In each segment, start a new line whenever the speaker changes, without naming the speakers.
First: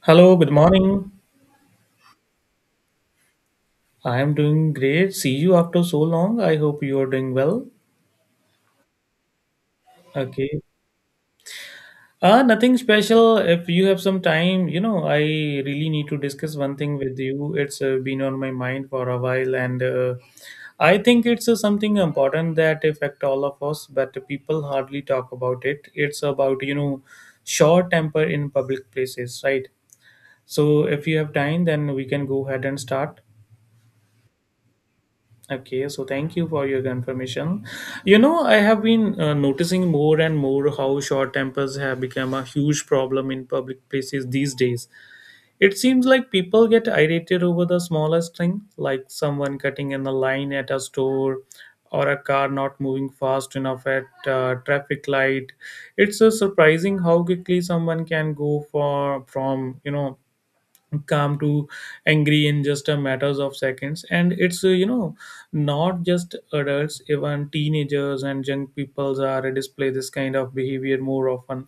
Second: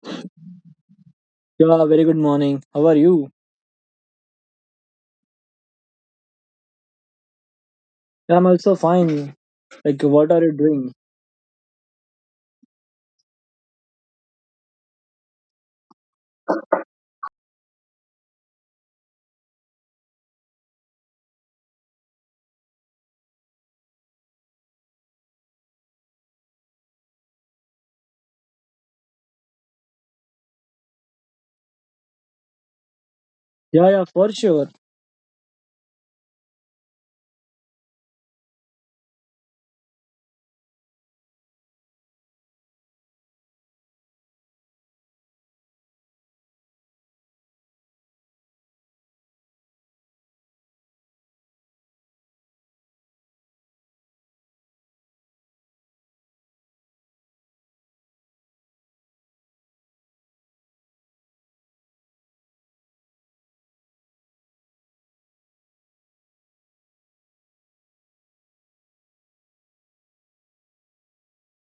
Hello, good morning.
Yeah, very good morning. How are you?
I am doing great. See you after so long. I hope you are doing well.
Yeah, I'm also fine. Like, what are you
Okay.
doing?
Nothing special. If you have some time, I really need to discuss one thing with you. It's been on my mind for a while, and I think it's something important that affect all of us, but people hardly talk about it. It's about, short temper in public places, right? So if you have time, then we can go ahead and start.
Yeah, yeah, for sure.
Okay, so thank you for your confirmation. You know, I have been noticing more and more how short tempers have become a huge problem in public places these days. It seems like people get irritated over the smallest thing, like someone cutting in the line at a store or a car not moving fast enough at a traffic light. It's surprising how quickly someone can go for from, calm to angry in just a matters of seconds, and it's not just adults, even teenagers and young peoples are display this kind of behavior more often.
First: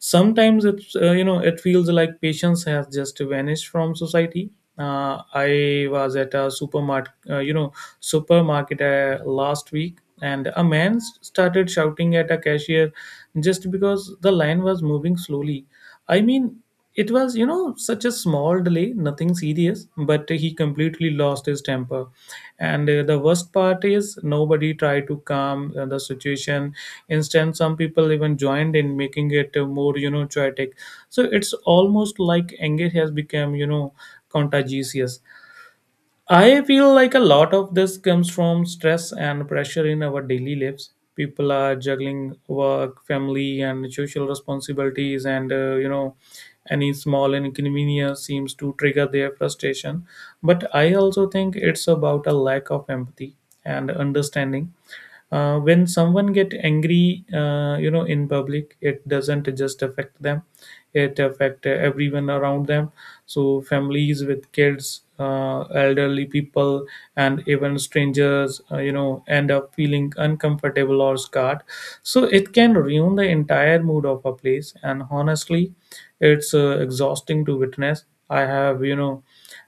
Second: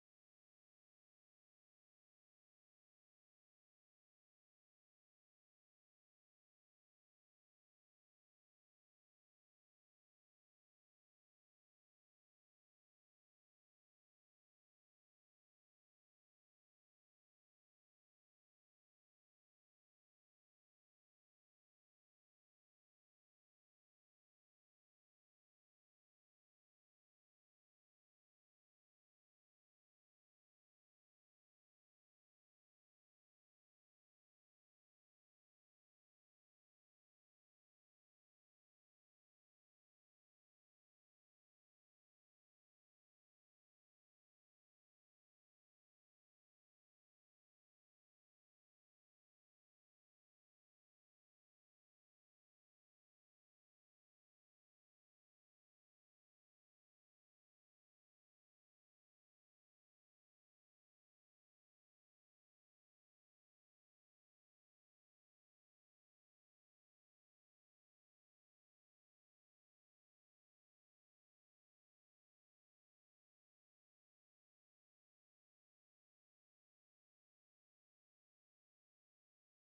Sometimes it's it feels like patience has just vanished from society. I was at a supermarket, supermarket last week, and a started shouting at a cashier just because the line was moving slowly. I mean, it was, you know, such a small delay, nothing serious, but he completely lost his temper. And the worst part is nobody tried to calm the situation. Instead, some people even joined in, making it more, you know, chaotic. So it's almost like anger has become, you know, contagious. I feel like a lot of this comes from stress and pressure in our daily lives. People are juggling work, family, and social responsibilities, and any small inconvenience seems to trigger their frustration. But I also think it's about a lack of empathy and understanding. When someone get angry, in public, it doesn't just affect them, it affect everyone around them. So families with kids, elderly people, and even strangers end up feeling uncomfortable or scarred. So it can ruin the entire mood of a place, and honestly, it's exhausting to witness. I have, you know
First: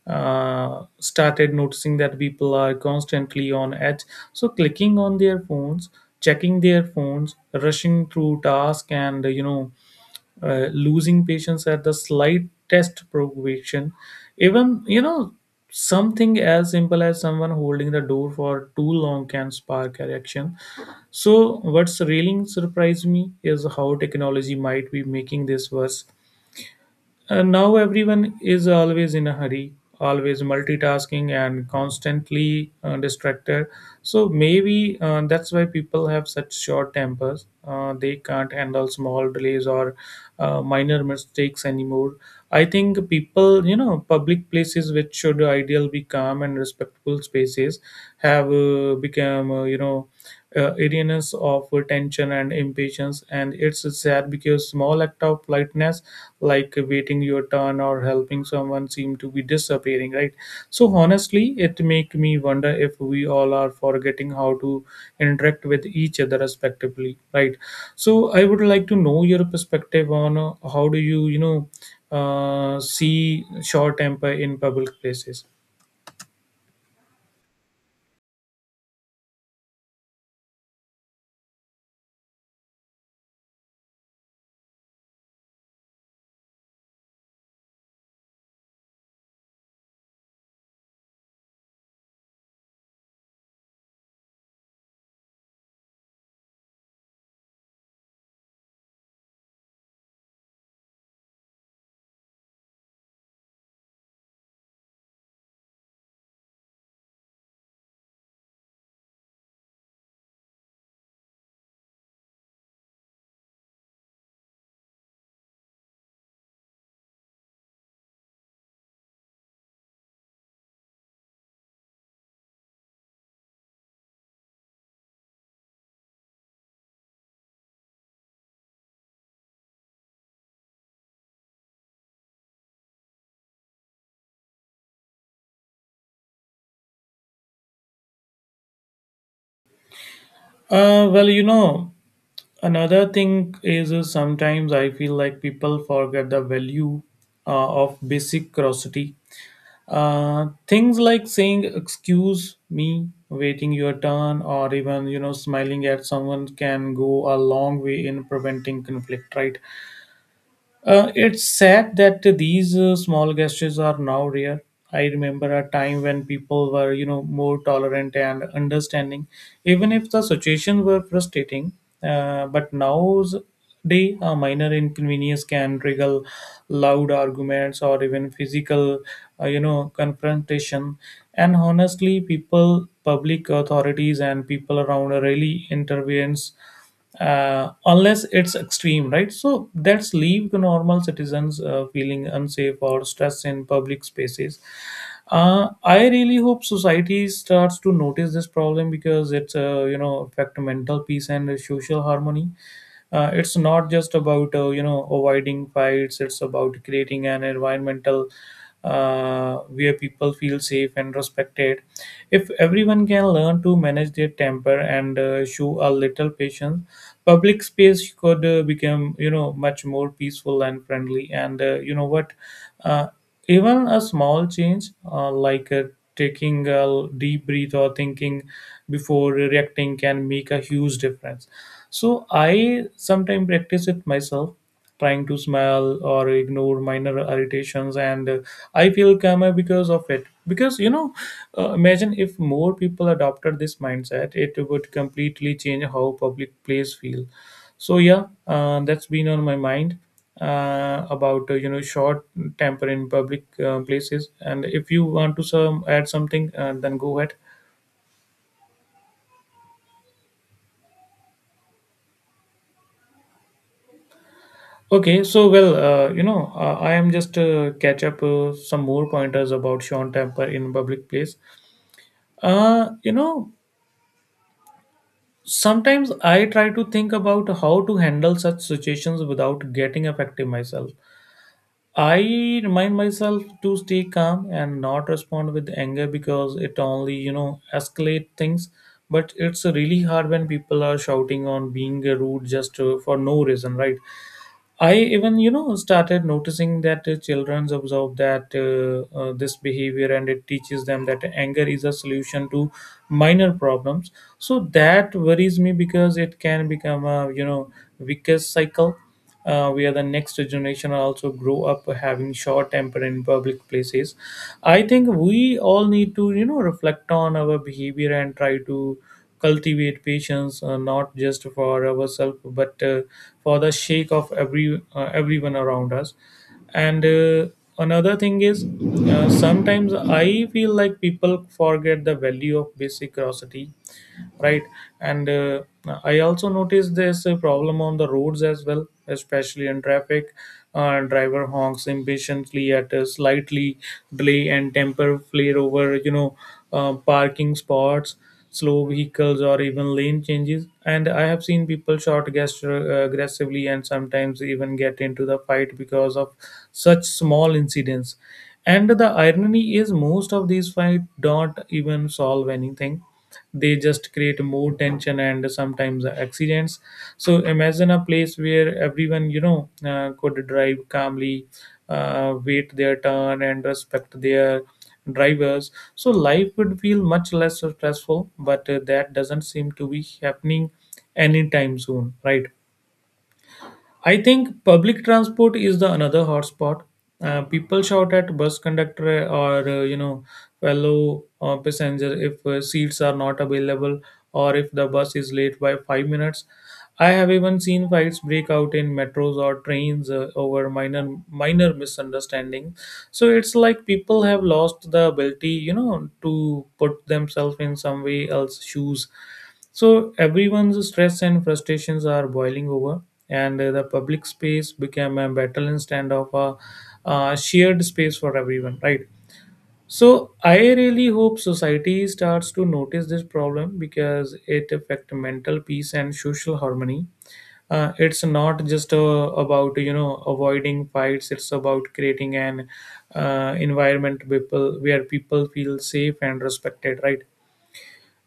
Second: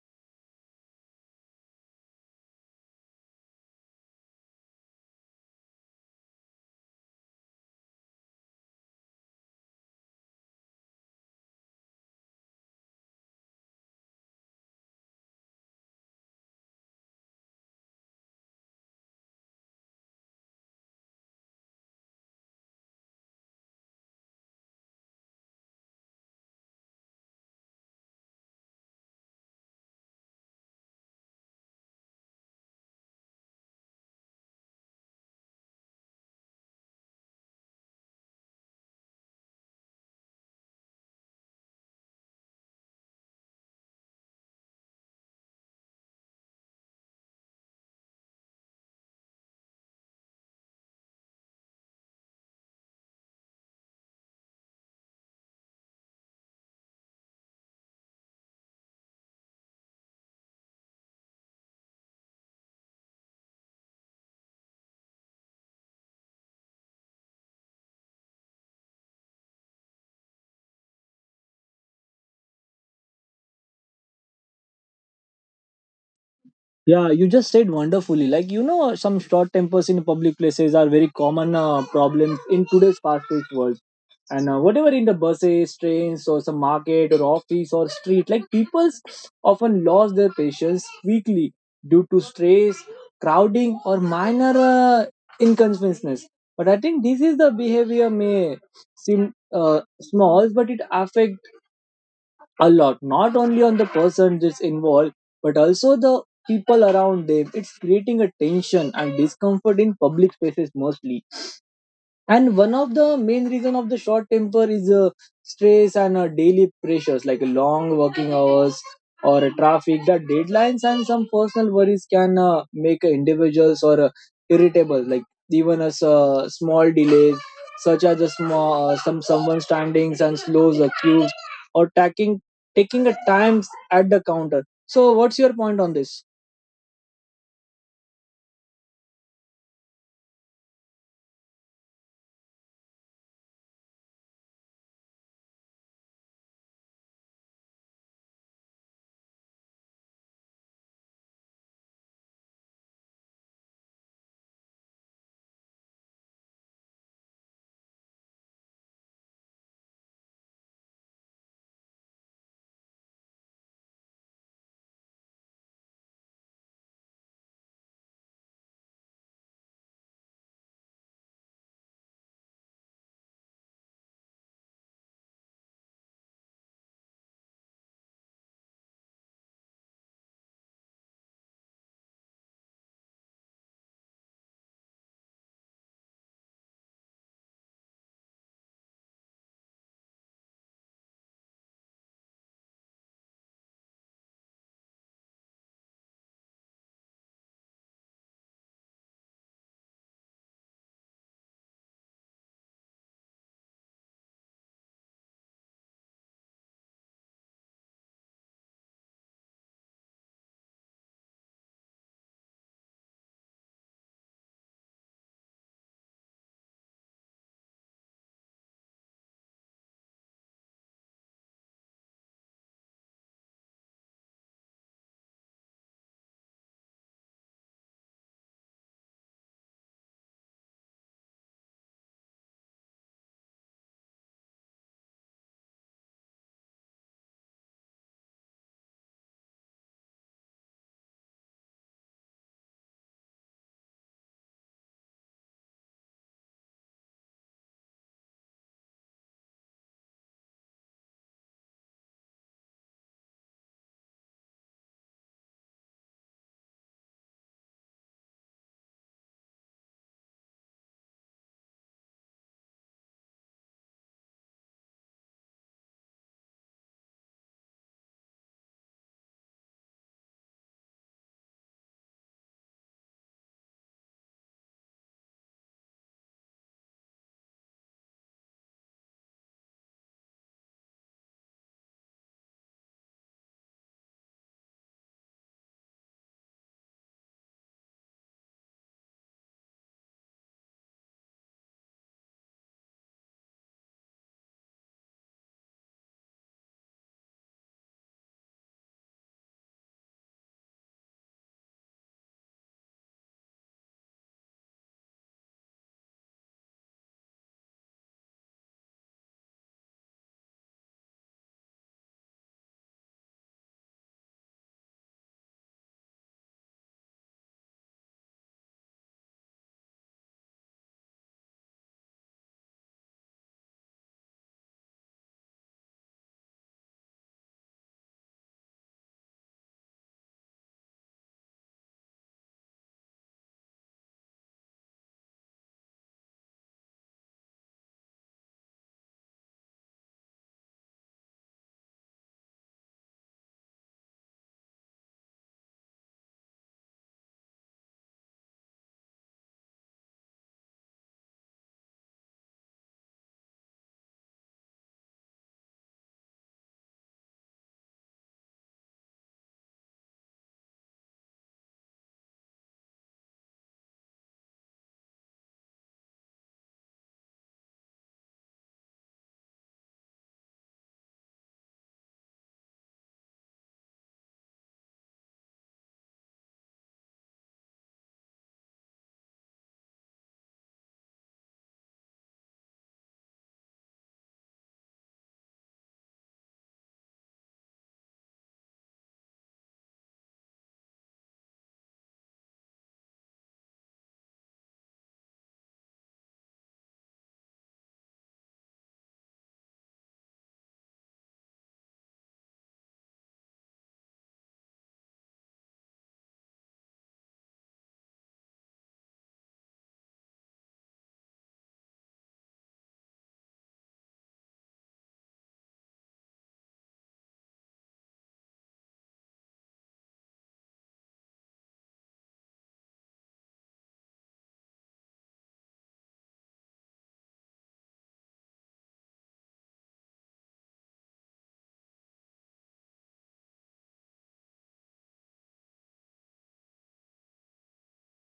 uh, started noticing that people are constantly on edge, so clicking on their phones, checking their phones, rushing through tasks, and losing patience at the slightest provocation. Even, something as simple as someone holding the door for too long can spark a reaction. So what's really surprised me is how technology might be making this worse, and now everyone is always in a hurry, always multitasking, and constantly distracted. So maybe that's why people have such short tempers. They can't handle small delays or minor mistakes anymore. I think people, you know, public places which should ideal be calm and respectful spaces have become areaness of tension and impatience, and it's sad because small act of politeness, like waiting your turn or helping someone, seem to be disappearing, right? So honestly, it make me wonder if we all are forgetting how to interact with each other respectively, right? So I would like to know your perspective on how do you you know see short temper in public places.
Yeah, you just said wonderfully. Like, you know, some short tempers in public places are very common problem in today's fast-paced world. And whatever in the buses trains or some market or office or street, like people often lost their patience quickly due to stress, crowding or minor inconveniences. But I think this is the behavior may seem small but it affect a lot, not only on the person that's involved but also the people around them. It's creating a tension and discomfort in public spaces mostly. And one of the main reason of the short temper is stress and daily pressures, like long working hours or traffic that deadlines and some personal worries can make individuals or irritable, like even as small delays, such as a small some someone standings and slows a queue or taking a times at the counter. So what's your point on this?
Well, you know, another thing is sometimes I feel like people forget the value of basic curiosity. Things like saying "excuse me," waiting your turn, or even, you know, smiling at someone can go a long way in preventing conflict. Right? It's sad that these small gestures are now rare. I remember a time when people were, you know, more tolerant and understanding, even if the situation were frustrating. But nowadays, a minor inconvenience can trigger loud arguments or even physical, confrontation. And honestly, people, public authorities, and people around really intervenes unless it's extreme, right? So that's leave the normal citizens feeling unsafe or stressed in public spaces. I really hope society starts to notice this problem because it's affect mental peace and social harmony. It's not just about, avoiding fights. It's about creating an environmental where people feel safe and respected. If everyone can learn to manage their temper and show a little patience, public space could become, you know, much more peaceful and friendly. And you know what? uh, Even a small change, like taking a deep breath or thinking before reacting, can make a huge difference. So I sometimes practice it myself, trying to smile or ignore minor irritations, and I feel calmer because of it. Because, you know, imagine if more people adopted this mindset, it would completely change how public place feel. So yeah, that's been on my mind about, short temper in public places. And if you want to some add something, then go ahead. Okay, so well, I am just catch up some more pointers about Sean Temper in public place. You know, sometimes I try to think about how to handle such situations without getting affected myself. I remind myself to stay calm and not respond with anger because it only, you know, escalate things. But it's really hard when people are shouting on being rude just for no reason, right? I even, you know, started noticing that children observe that this behavior, and it teaches them that anger is a solution to minor problems. So that worries me because it can become a, you know, vicious cycle where the next generation also grow up having short temper in public places. I think we all need to, you know, reflect on our behavior and try to cultivate patience, not just for ourselves but for the sake of everyone around us. And Another thing is, sometimes I feel like people forget the value of basic curiosity, right? And uh, i also noticed this problem on the roads as well, especially in traffic. Driver honks impatiently at a slightly delay, and temper flare over, parking spots, slow vehicles, or even lane changes. And I have seen people short gesture aggressively and sometimes even get into the fight because of such small incidents. And the irony is most of these fights don't even solve anything. They just create more tension and sometimes accidents. So imagine a place where everyone, could drive calmly, wait their turn, and respect their drivers. So life would feel much less stressful, but that doesn't seem to be happening anytime soon, right? I think public transport is the another hotspot. People shout at bus conductor or, fellow passenger if seats are not available, or if the bus is late by 5 minutes. I have even seen fights break out in metros or trains over minor misunderstanding. So it's like people have lost the ability, you know, to put themselves in some way else shoes. So everyone's stress and frustrations are boiling over, and the public space became a battle instead of a, shared space for everyone, right? So I really hope society starts to notice this problem because it affects mental peace and social harmony. It's not just about, avoiding fights. It's about creating an environment people where people feel safe and respected, right?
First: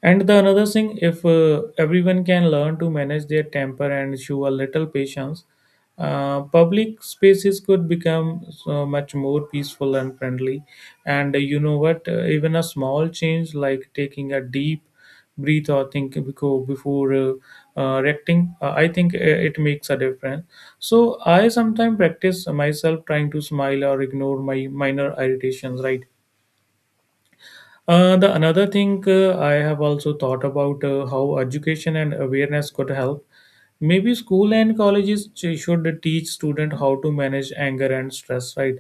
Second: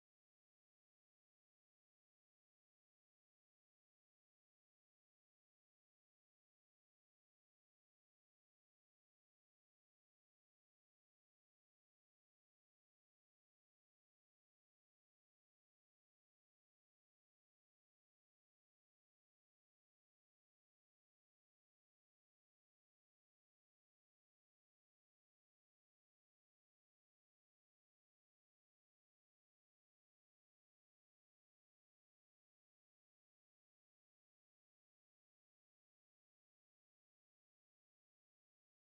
And the another thing, if everyone can learn to manage their temper and show a little patience, public spaces could become so much more peaceful and friendly. And you know what? Even a small change like taking a deep breathe or before reacting, I think it makes a difference. So I sometimes practice myself, trying to smile or ignore my minor irritations, right? The another thing I have also thought about how education and awareness could help. Maybe school and colleges should teach student how to manage anger and stress, right?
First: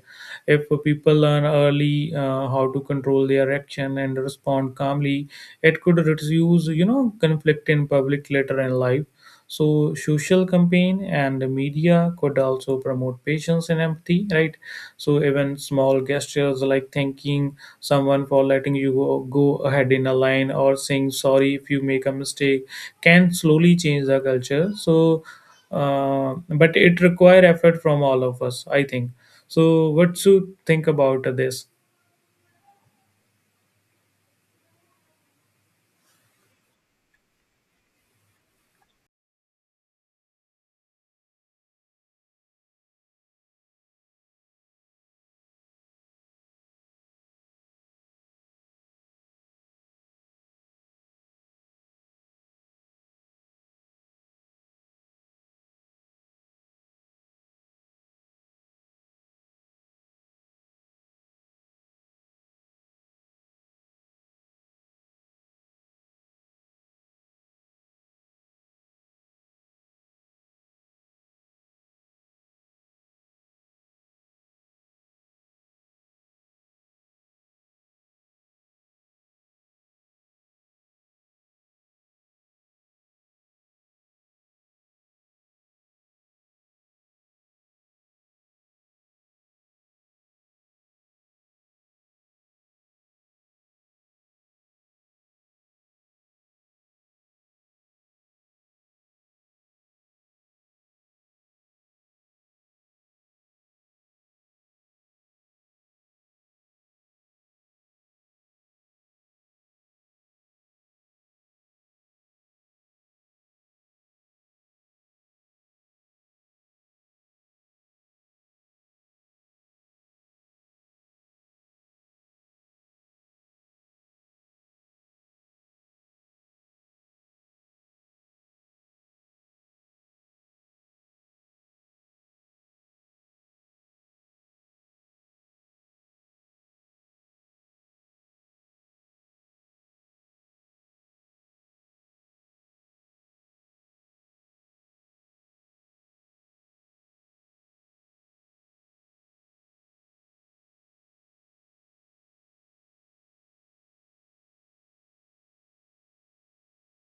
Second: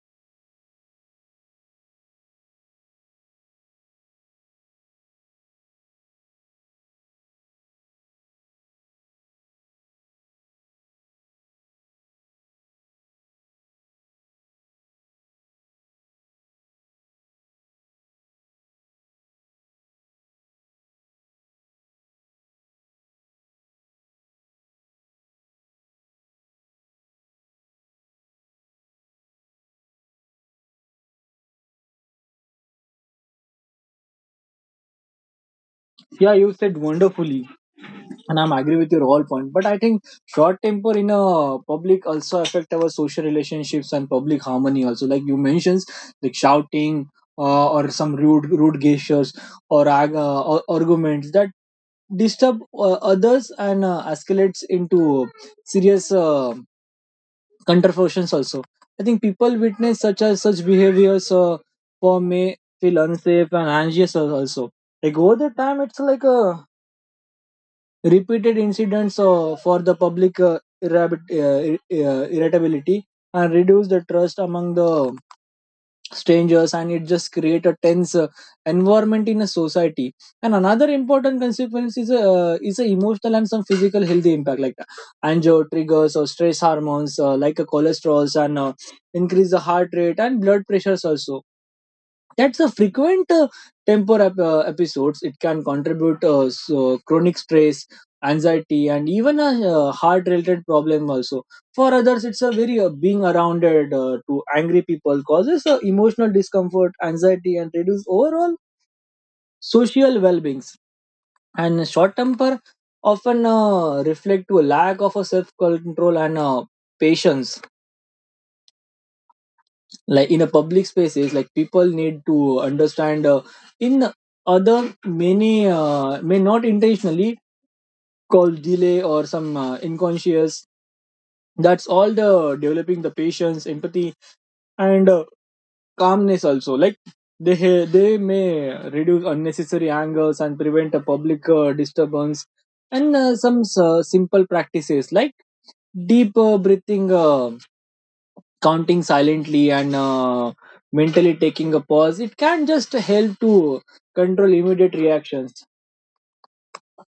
If people learn early how to control their action and respond calmly, it could reduce conflict in public later in life. So social campaign and the media could also promote patience and empathy, right? So even small gestures like thanking someone for letting you go ahead in a line or saying sorry if you make a mistake can slowly change the culture. So but it require effort from all of us, I think. So what you think about this?
Yeah, you said wonderfully. And I'm agree with your all point, but I think short temper in a public also affect our social relationships and public harmony also, like you mentioned, like shouting or some rude gestures, or arguments that disturb others and escalates into serious controversies also. I think people witness such as such behaviors for may feel unsafe and anxious also. Like over the time it's like a repeated incidents for the public irritability and reduce the trust among the strangers, and it just create a tense environment in a society. And another important consequence is a emotional and some physical healthy impact, like anger triggers or stress hormones like a cholesterols and increase the heart rate and blood pressures also. That's a frequent temper episodes, it can contribute so chronic stress, anxiety and even a heart related problem also. For others, it's a very being arounded to angry people causes emotional discomfort, anxiety, and reduce overall social well-beings. And short temper often reflect to a lack of a self-control and patience. Like in a public spaces, like people need to understand in other many may not intentionally cause delay or some unconscious. That's all the developing the patience, empathy, and calmness also, like they may reduce unnecessary angers and prevent a public disturbance. And some simple practices like deep breathing, counting silently and mentally taking a pause, it can just help to control immediate reactions.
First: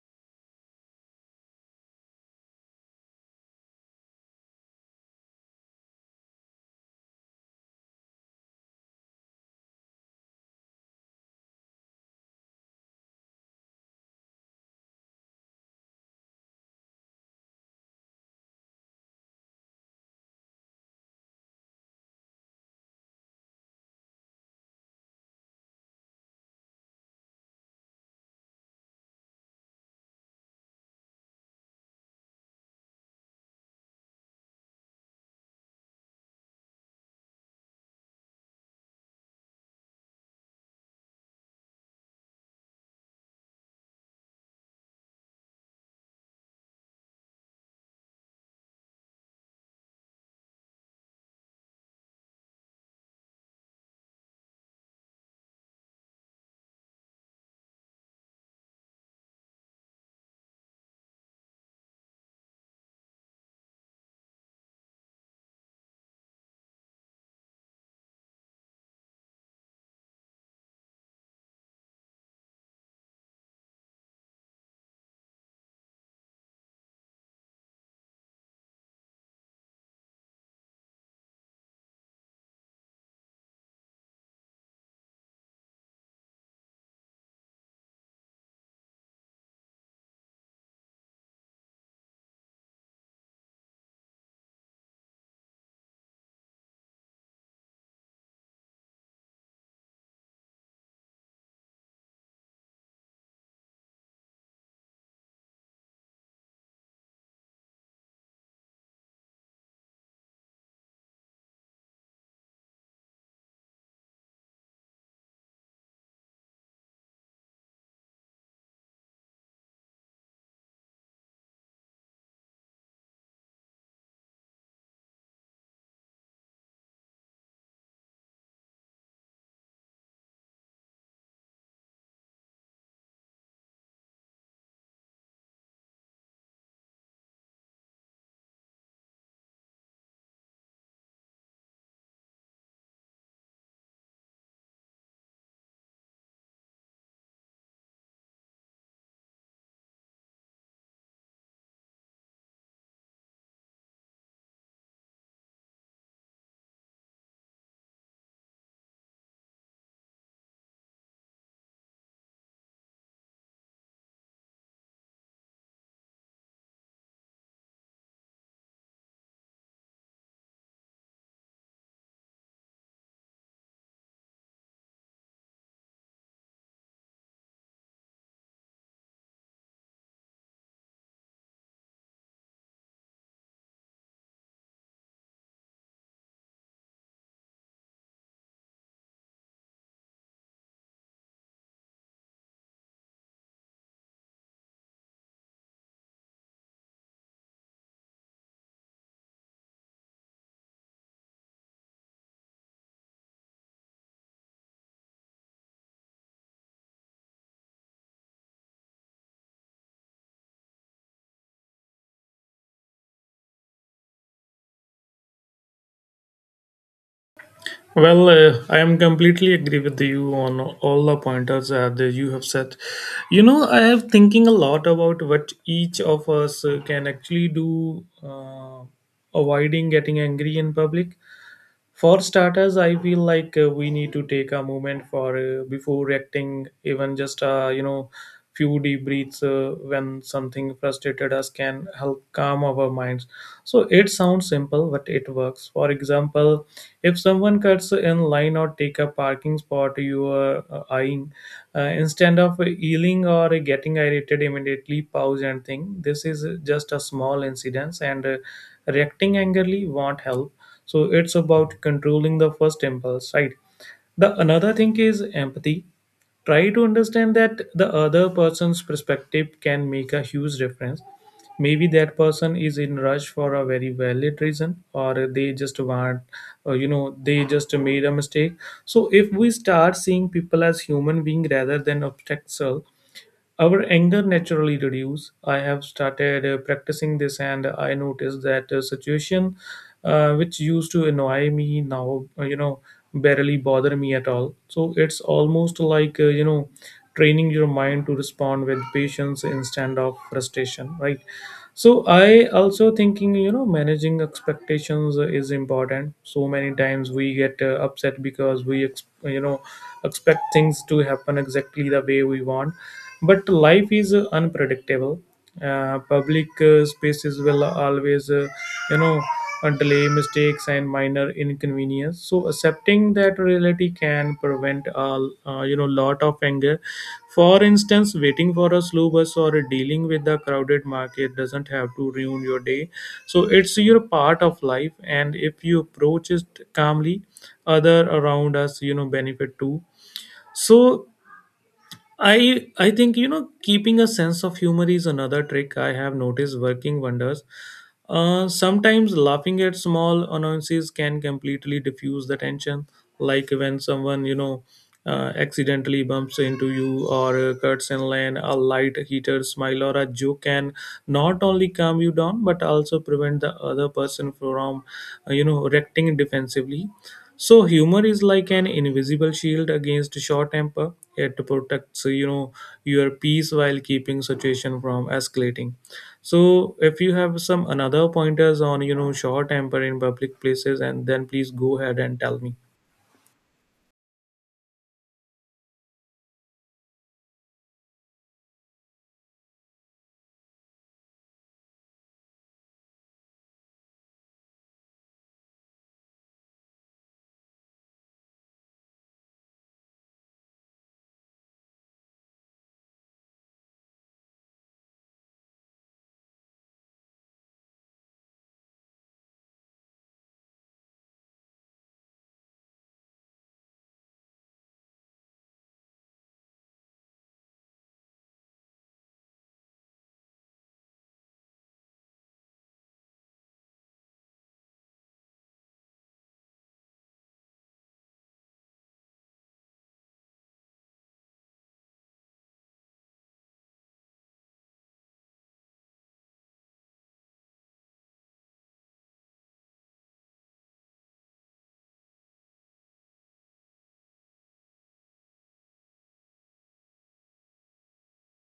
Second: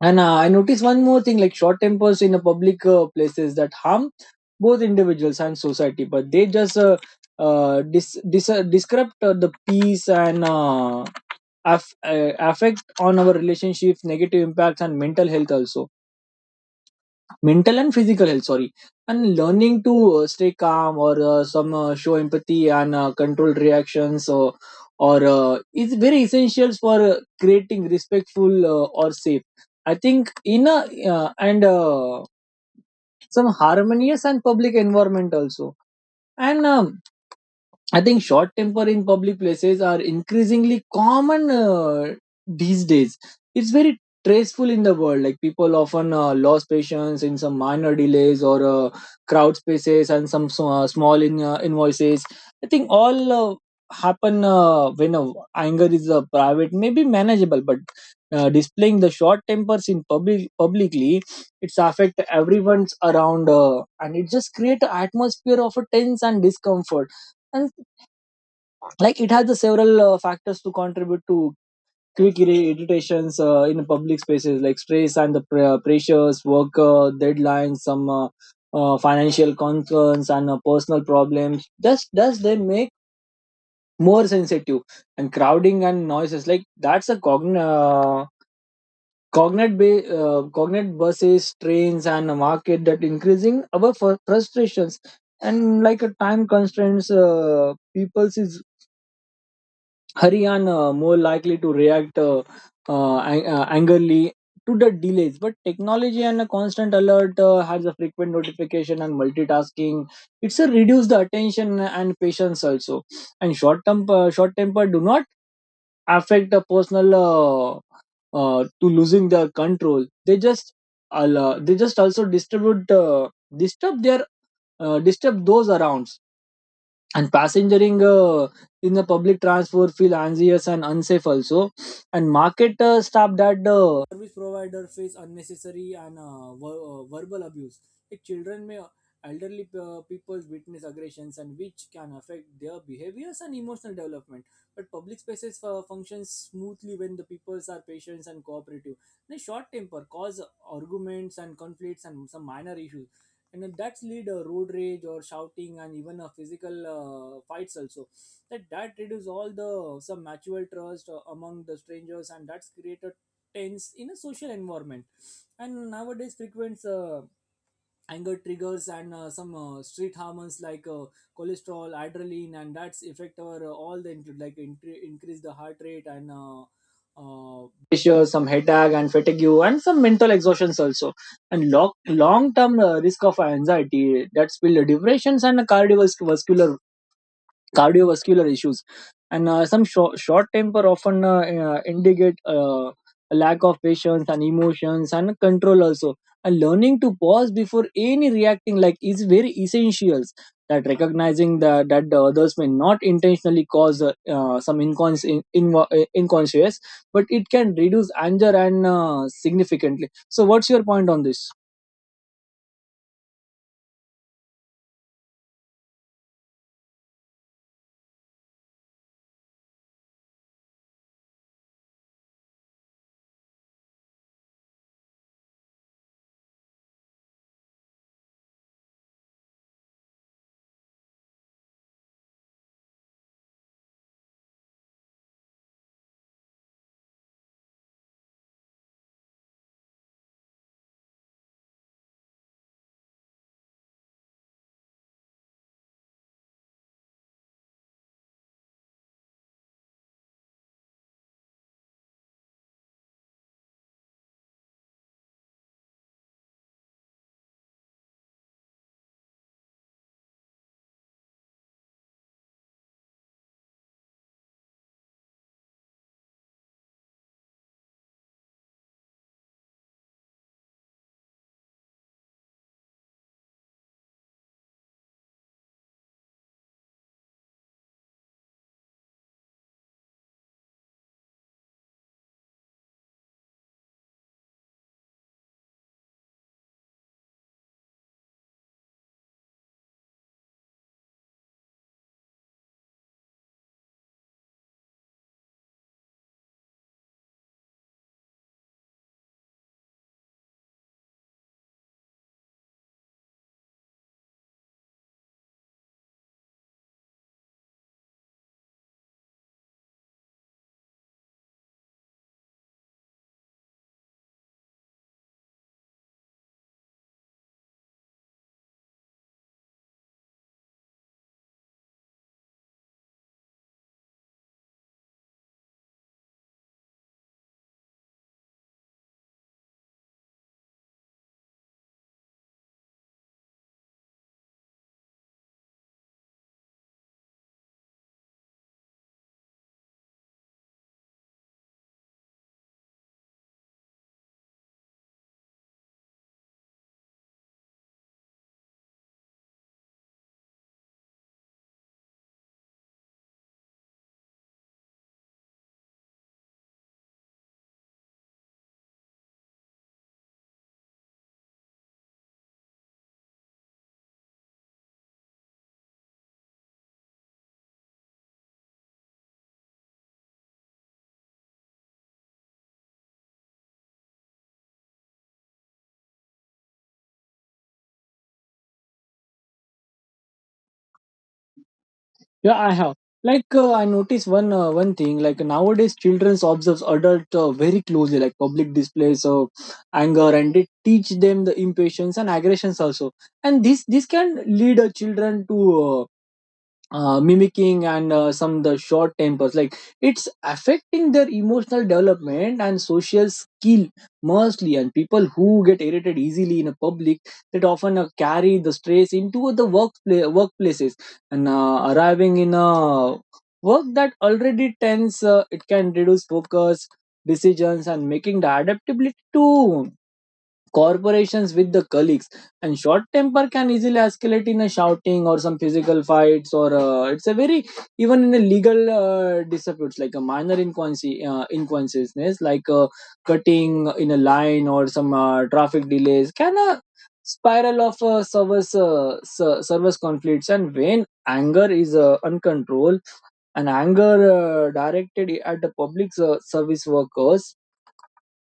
And I noticed one more thing, like short tempers in a public places that harm both individuals and society, but they just disrupt the peace and affect on our relationships, negative impacts and mental health also, mental and physical health sorry. And learning to stay calm or some show empathy and control reactions or is very essential for creating respectful or safe, I think, in a and some harmonious and public environment also. And I think short temper in public places are increasingly common these days. It's very stressful in the world. Like people often lose patience in some minor delays or crowd spaces and some small invoices. I think all happen when anger is private, maybe manageable, but displaying the short tempers in public publicly, it's affect everyone's around, and it just create an atmosphere of a tense and discomfort. And like it has the several factors to contribute to quick irritations in public spaces, like stress and the pressures, work deadlines, some financial concerns and personal problems just does they make more sensitive. And crowding and noises like that's a cognate buses, trains and a market that increasing our frustrations. And like a time constraints, people's is Haryana more likely to react angrily to the delays. But technology and a constant alert has a frequent notification and multitasking. It's a reduce the attention and patience also. And short temper do not affect the personal, to losing the control. They just also distribute disturb their disturb those around, and passengering in the public transport feel anxious and unsafe also. And market staff that service provider face unnecessary and verbal abuse, like children may elderly people witness aggressions, and which can affect their behaviors and emotional development. But public spaces functions smoothly when the peoples are patient and cooperative. The short temper cause arguments and conflicts and some minor issues, and then that's lead a road rage or shouting and even a physical fights also. That reduce all the some mutual trust among the strangers, and that's created tense in a social environment. And nowadays frequents anger triggers and some street hormones like cholesterol, adrenaline, and that's affect our all the include, like increase the heart rate and pressure, some headache and fatigue and some mental exhaustions also. And long term risk of anxiety, that's build depressions and cardiovascular issues. And some short temper often indicate a lack of patience and emotions and control also. And learning to pause before any reacting like is very essentials, that recognizing that the others may not intentionally cause some inconscious, but it can reduce anger and significantly. So what's your point on this?
Well, I am completely agree with you on all the pointers that you have said. You know, I have thinking a lot about what each of us can actually do, uh, avoiding getting angry in public. For starters, I feel like we need to take a moment for before reacting, even just few deep breaths when something frustrated us can help calm our minds. So it sounds simple, but it works. For example, if someone cuts in line or take a parking spot you are eyeing, instead of yelling or getting irritated immediately, pause and think. This is just a small incident, and reacting angrily won't help. So it's about controlling the first impulse, right? The another thing is empathy. Try to understand that the other person's perspective can make a huge difference. Maybe that person is in rush for a very valid reason, or they just want they just made a mistake. So if we start seeing people as human being rather than obstacle, our anger naturally reduce. I have started practicing this, and I noticed that a situation which used to annoy me now, barely bother me at all. So it's almost like training your mind to respond with patience instead of frustration, right? So I also thinking, managing expectations is important. So many times we get upset because expect things to happen exactly the way we want. But life is unpredictable. Public spaces will always you know delay mistakes and minor inconvenience. So accepting that reality can prevent a lot of anger. For instance, waiting for a slow bus or dealing with the crowded market doesn't have to ruin your day. So it's your part of life, and if you approach it calmly, other around us benefit too. So I think, keeping a sense of humor is another trick I have noticed working wonders. Sometimes laughing at small annoyances can completely diffuse the tension, like when someone accidentally bumps into you or cuts in line. A light heated smile or a joke can not only calm you down but also prevent the other person from reacting defensively. So humor is like an invisible shield against short temper. It protects your peace while keeping situation from escalating. So if you have some another pointers on short temper in public places, and then please go ahead and tell me.
Yeah, I have. Like I noticed one thing. Like nowadays, children observes adult very closely. Like public displays of anger, and they teach them the impatience and aggressions also. And this can lead children to mimicking and some the short tempers, like it's affecting their emotional development and social skill mostly. And people who get irritated easily in a public, that often carry the stress into the workplaces, and arriving in a work that already tense, it can reduce focus, decisions and making the adaptability to corporations with the colleagues. And short temper can easily escalate in a shouting or some physical fights, or it's a very even in a legal disputes, like a minor inconsistencies, like cutting in a line or some traffic delays, can spiral of service service conflicts, and when anger is uncontrolled and anger directed at the public service workers,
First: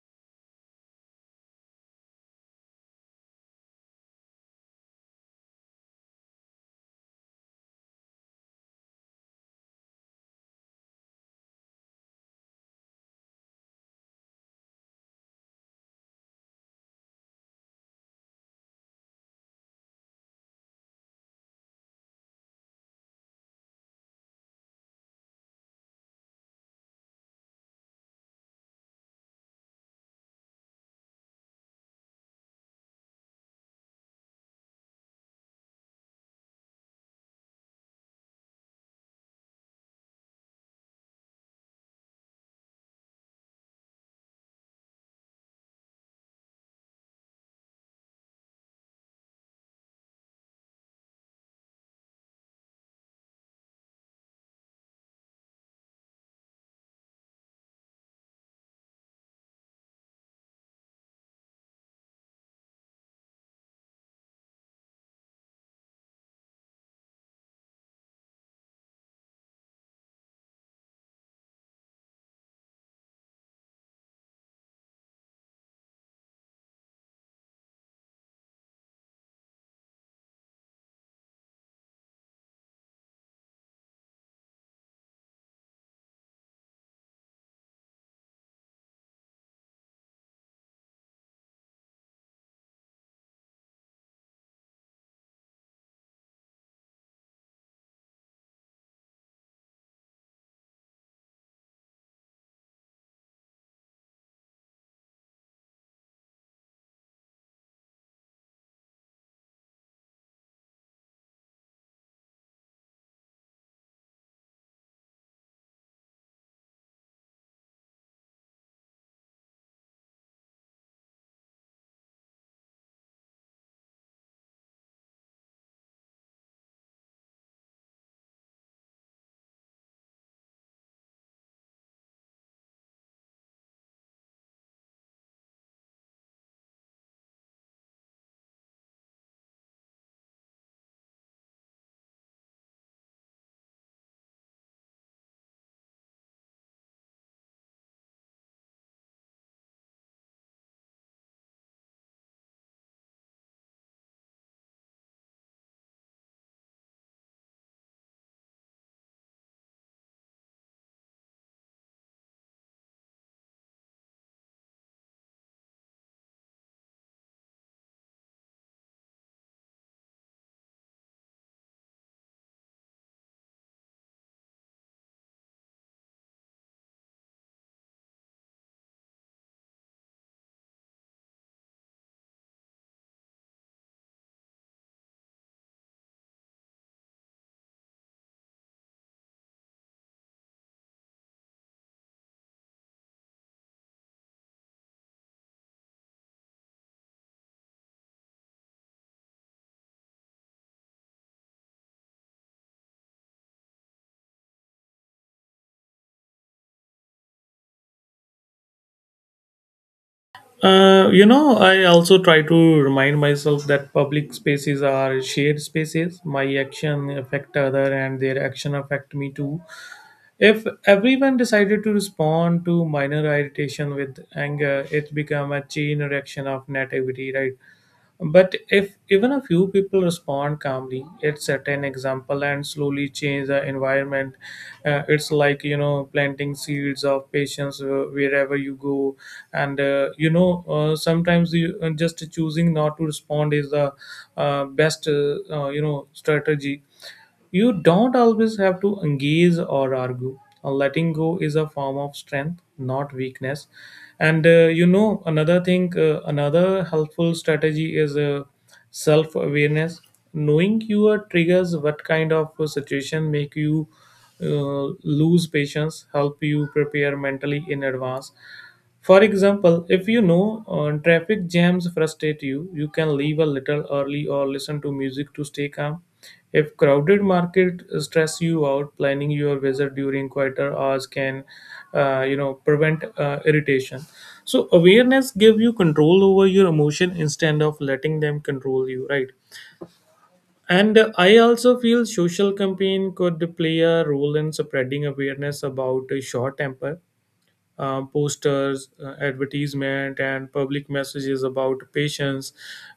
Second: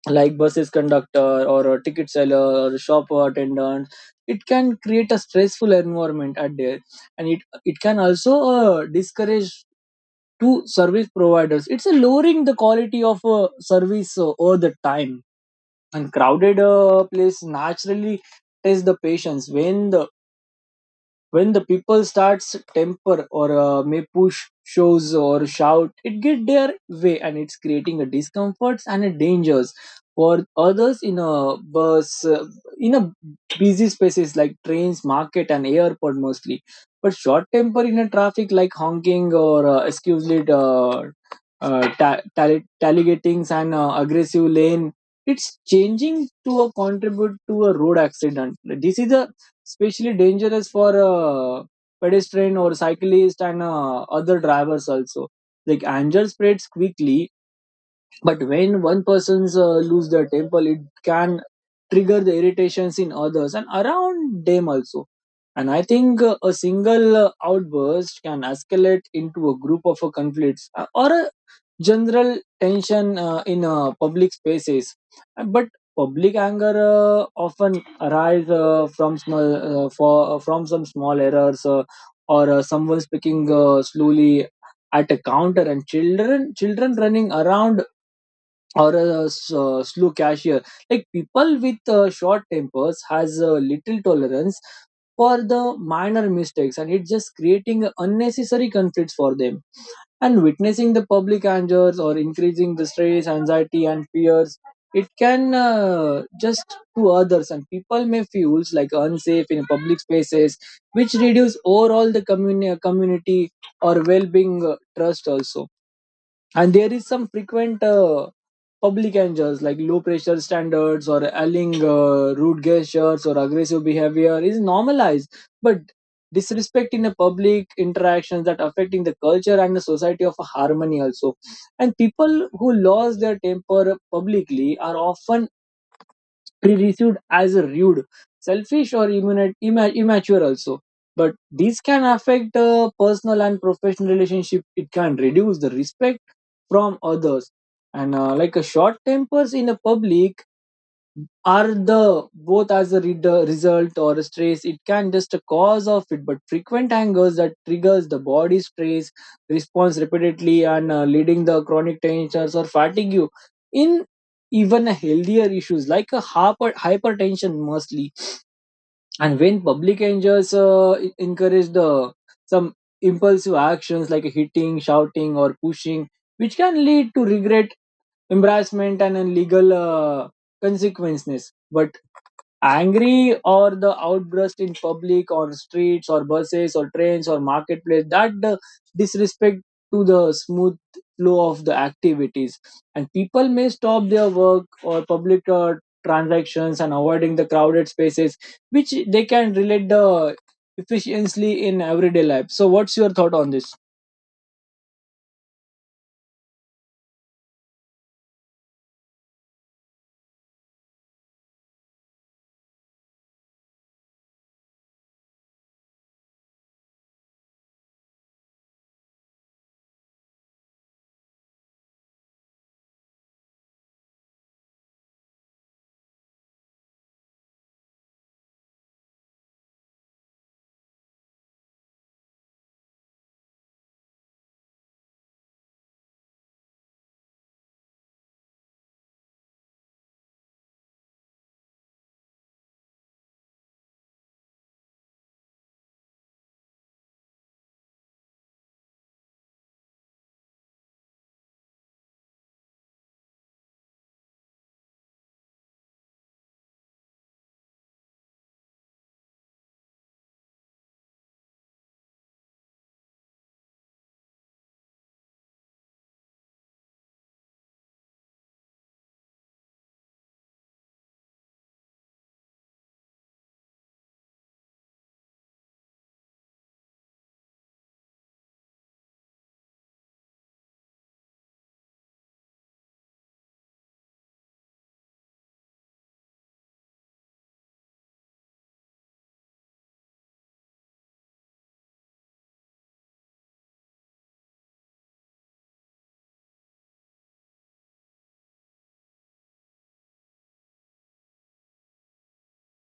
like buses conductor or a ticket seller or a shop attendant, it can create a stressful environment at there. And it can also discourage to service providers, it's lowering the quality of service over the time. And crowded place naturally test the patience, when the people starts temper or may push shows or shout it get their way, and it's creating a discomforts and a dangers for others in a bus, in a busy spaces like trains, market and airport mostly. But short temper in a traffic, like honking or excusely tallygatings and aggressive lane, it's changing to a contribute to a road accident. This is a especially dangerous for pedestrian or cyclist and other drivers also. Like anger spreads quickly, but when one person's lose their temper, it can trigger the irritations in others and around them also. And I think a single outburst can escalate into a group of conflicts or a general tension in public spaces. But public anger often arise from some small errors, or someone speaking slowly at a counter, and children running around, or a slow cashier, like people with short tempers has little tolerance for the minor mistakes, and it's just creating unnecessary conflicts for them. And witnessing the public anger or increasing the stress, anxiety and fears, it can just to others, and people may feel like unsafe in public spaces, which reduce overall the community or well-being trust also. And there is some frequent public angles like low pressure standards or yelling rude gestures or aggressive behavior is normalized, but disrespect in the public interactions that affecting the culture and the society of harmony also. And people who lost their temper publicly are often be received as a rude, selfish, or immature also. But these can affect personal and professional relationship. It can reduce the respect from others, and like a short tempers in the public are the both as a reader result or a stress, it can just a cause of it, but frequent angers that triggers the body stress response repeatedly and leading the chronic tensions or fatigue in even a healthier issues like a hypertension mostly. And when public angers encourage the some impulsive actions like hitting, shouting, or pushing, which can lead to regret, embarrassment, and legal consequences, but angry or the outburst in public on streets or buses or trains or marketplace, that the disrespect to the smooth flow of the activities, and people may stop their work or public transactions and avoiding the crowded spaces, which they can relate the efficiently in everyday life. So what's your thought on this?
I also try to remind myself that public spaces are shared spaces. My action affect other, and their action affect me too. If everyone decided to respond to minor irritation with anger, it become a chain reaction of negativity, right? But if even a few people respond calmly, it set an example and slowly change the environment. It's like planting seeds of patience wherever you go, and sometimes you just choosing not to respond is the best strategy. You don't always have to engage or argue. Letting go is a form of strength, not weakness. And another thing, another helpful strategy is self awareness. Knowing your triggers, what kind of situation make you lose patience, help you prepare mentally in advance. For example, if you know traffic jams frustrate you, you can leave a little early or listen to music to stay calm. If crowded market stress you out, planning your visit during quieter hours can, prevent irritation. So awareness give you control over your emotion instead of letting them control you, right? And I also feel social campaign could play a role in spreading awareness about short temper. Posters, advertisement, and public messages about patience,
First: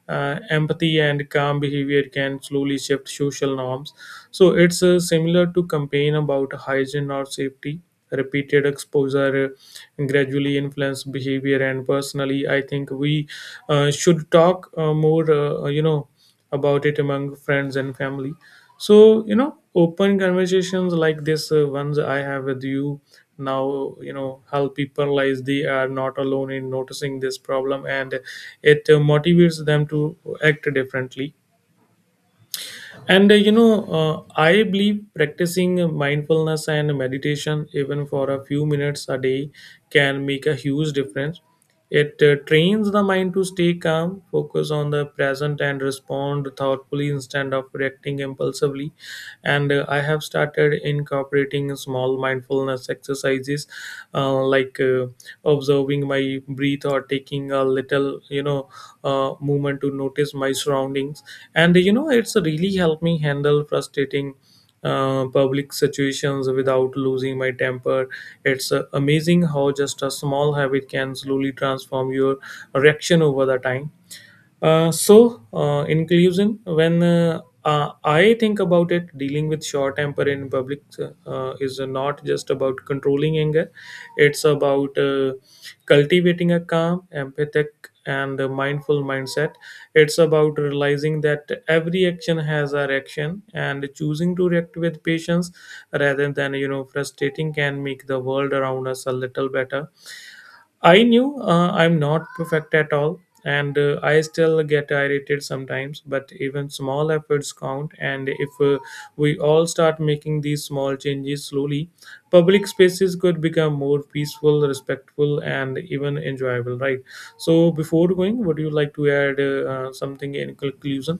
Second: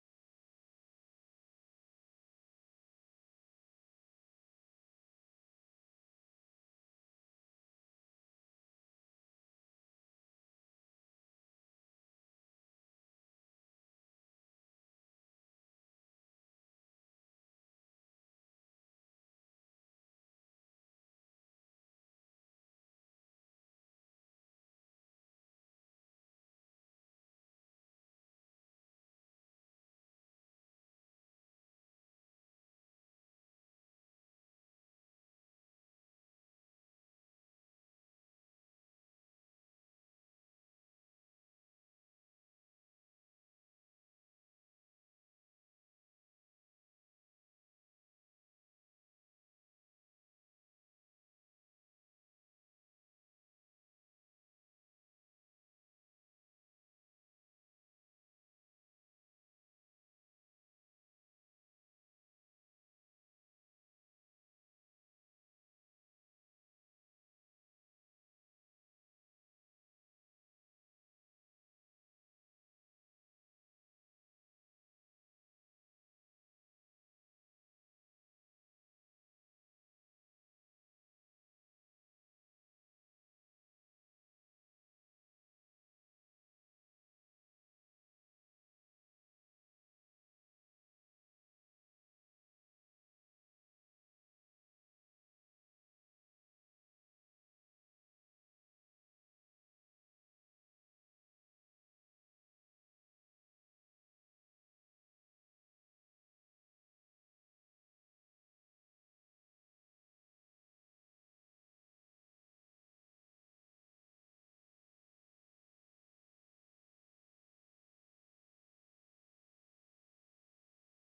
empathy, and calm behavior can slowly shift social norms. So it's similar to campaign about hygiene or safety. Repeated exposure gradually influence behavior, and personally, I think we should talk more. About it among friends and family. So open conversations like this ones I have with you now help people realize they are not alone in noticing this problem, and it motivates them to act differently. And I believe practicing mindfulness and meditation, even for a few minutes a day, can make a huge difference. It trains the mind to stay calm, focus on the present, and respond thoughtfully instead of reacting impulsively. And I have started incorporating small mindfulness exercises, like observing my breath or taking a little movement to notice my surroundings. And it's really helped me handle frustrating public situations without losing my temper. It's amazing how just a small habit can slowly transform your reaction over the time. So in conclusion, when I think about it, dealing with short temper in public is not just about controlling anger, it's about cultivating a calm, empathetic, and a mindful mindset. It's about realizing that every action has a reaction, and choosing to react with patience rather than frustrating can make the world around us a little better. I knew I'm not perfect at all, and I still get irritated sometimes, but even small efforts count. And if we all start making these small changes slowly, public spaces could become more peaceful, respectful, and even enjoyable, right? So, before going, would you like to add something in conclusion?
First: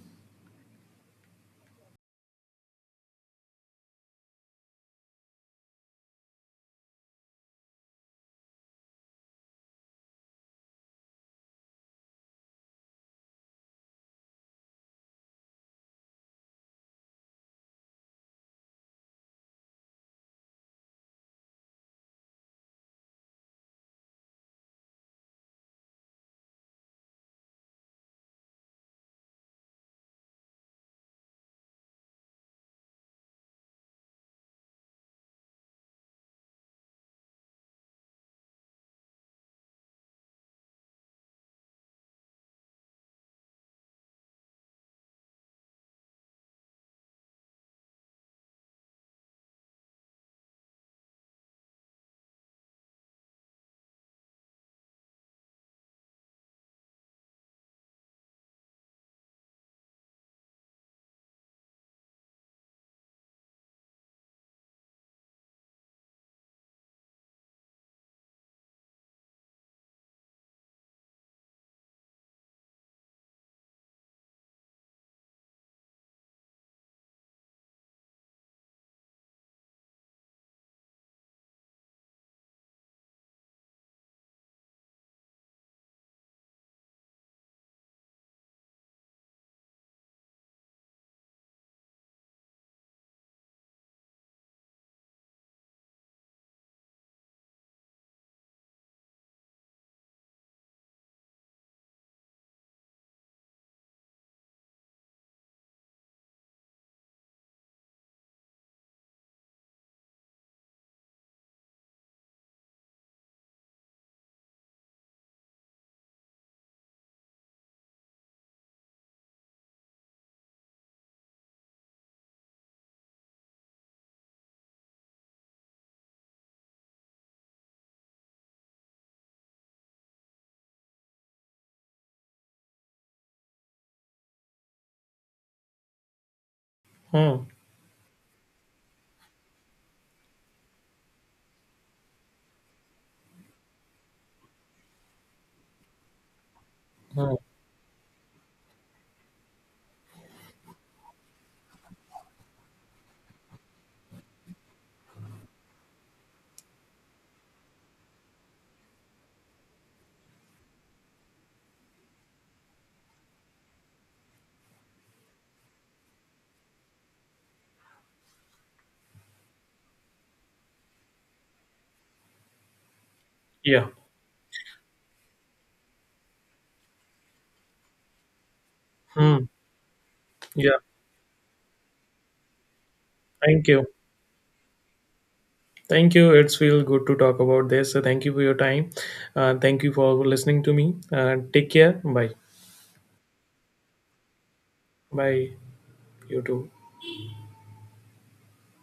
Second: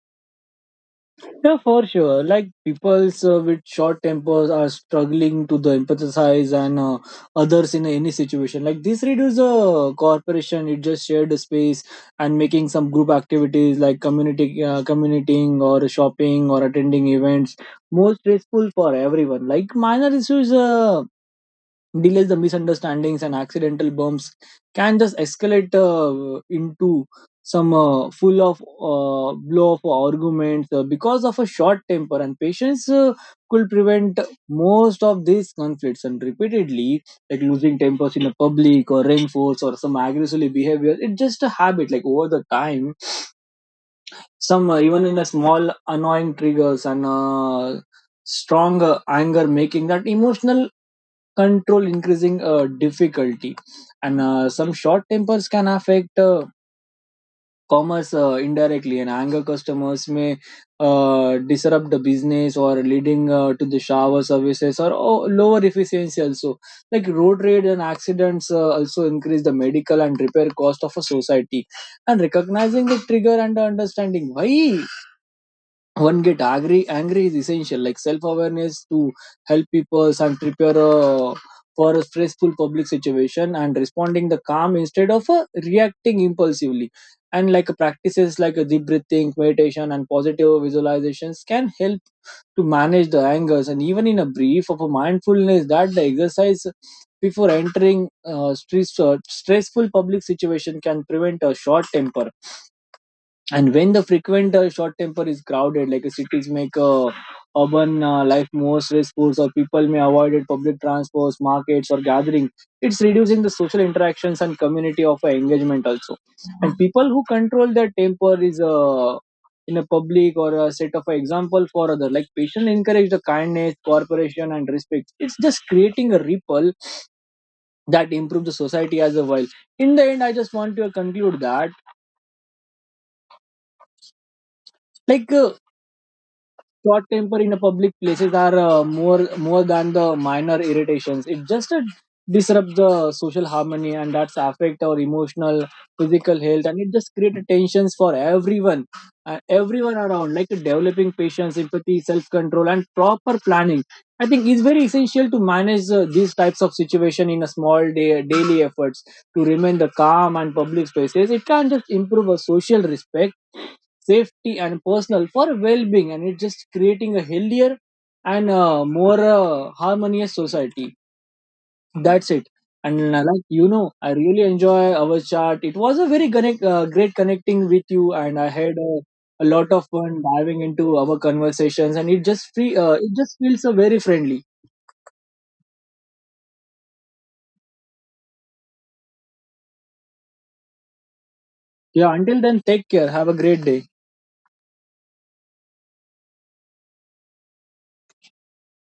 Yeah, for sure. Like people with short tempers are struggling to the empathize and others in any situation. Like this reduces corporation. It just shared the space and making some group activities like community commuting or shopping or attending events more stressful for everyone. Like minor issues. Delays the misunderstandings and accidental bumps can just escalate into some full of blow of arguments because of a short temper, and patience could prevent most of these conflicts, and repeatedly like losing tempers in a public or reinforce or some aggressive behavior, it's just a habit like over the time some even in a small annoying triggers and strong anger making that emotional control increasing difficulty. And some short tempers can affect commerce indirectly, and anger customers may disrupt the business or leading to the shower services or oh, lower efficiency also. Like road rage and accidents also increase the medical and repair cost of a society. And recognizing the trigger and understanding why one get angry is essential, like self-awareness to help people and prepare for a stressful public situation and responding the calm instead of reacting impulsively. And like practices like a deep breathing meditation and positive visualizations can help to manage the angers, and even in a brief of a mindfulness that the exercise before entering stressful public situation can prevent a short temper. And when the frequent short temper is crowded like cities make urban life more stressful, or people may avoid it public transports, markets, or gatherings, it's reducing the social interactions and community of engagement also. And people who control their temper is in a public or a set of an example for other, like patient encourage the kindness, cooperation, and respect, it's just creating a ripple that improves the society as a whole. In the end, I just want to conclude that like uh, short temper
Hmm.
in a public places are , more than the minor irritations, it just disrupts the social harmony, and that's affect our emotional, physical health, and it just
Hmm.
create tensions for everyone, everyone around. Like developing patience, empathy, self-control, and proper planning, I think is very essential to manage these types of situation. In a small day daily efforts to remain the calm and public spaces, it can just improve our social respect, safety, and personal for well-being, and it's just creating a healthier and more harmonious society. That's it. And uh, like you
Yeah.
know I really enjoy our chat. It was a great connecting with you, and I had a,
Hmm.
a lot of fun diving
Yeah.
into our conversations, and it just free it just feels
Thank
so
you.
very friendly.
Thank you. It's feel good to talk about this. So thank you for your time. Thank you for listening to me. Take care.
Yeah,
Bye.
until then, take care, have a great day.
Bye. You too.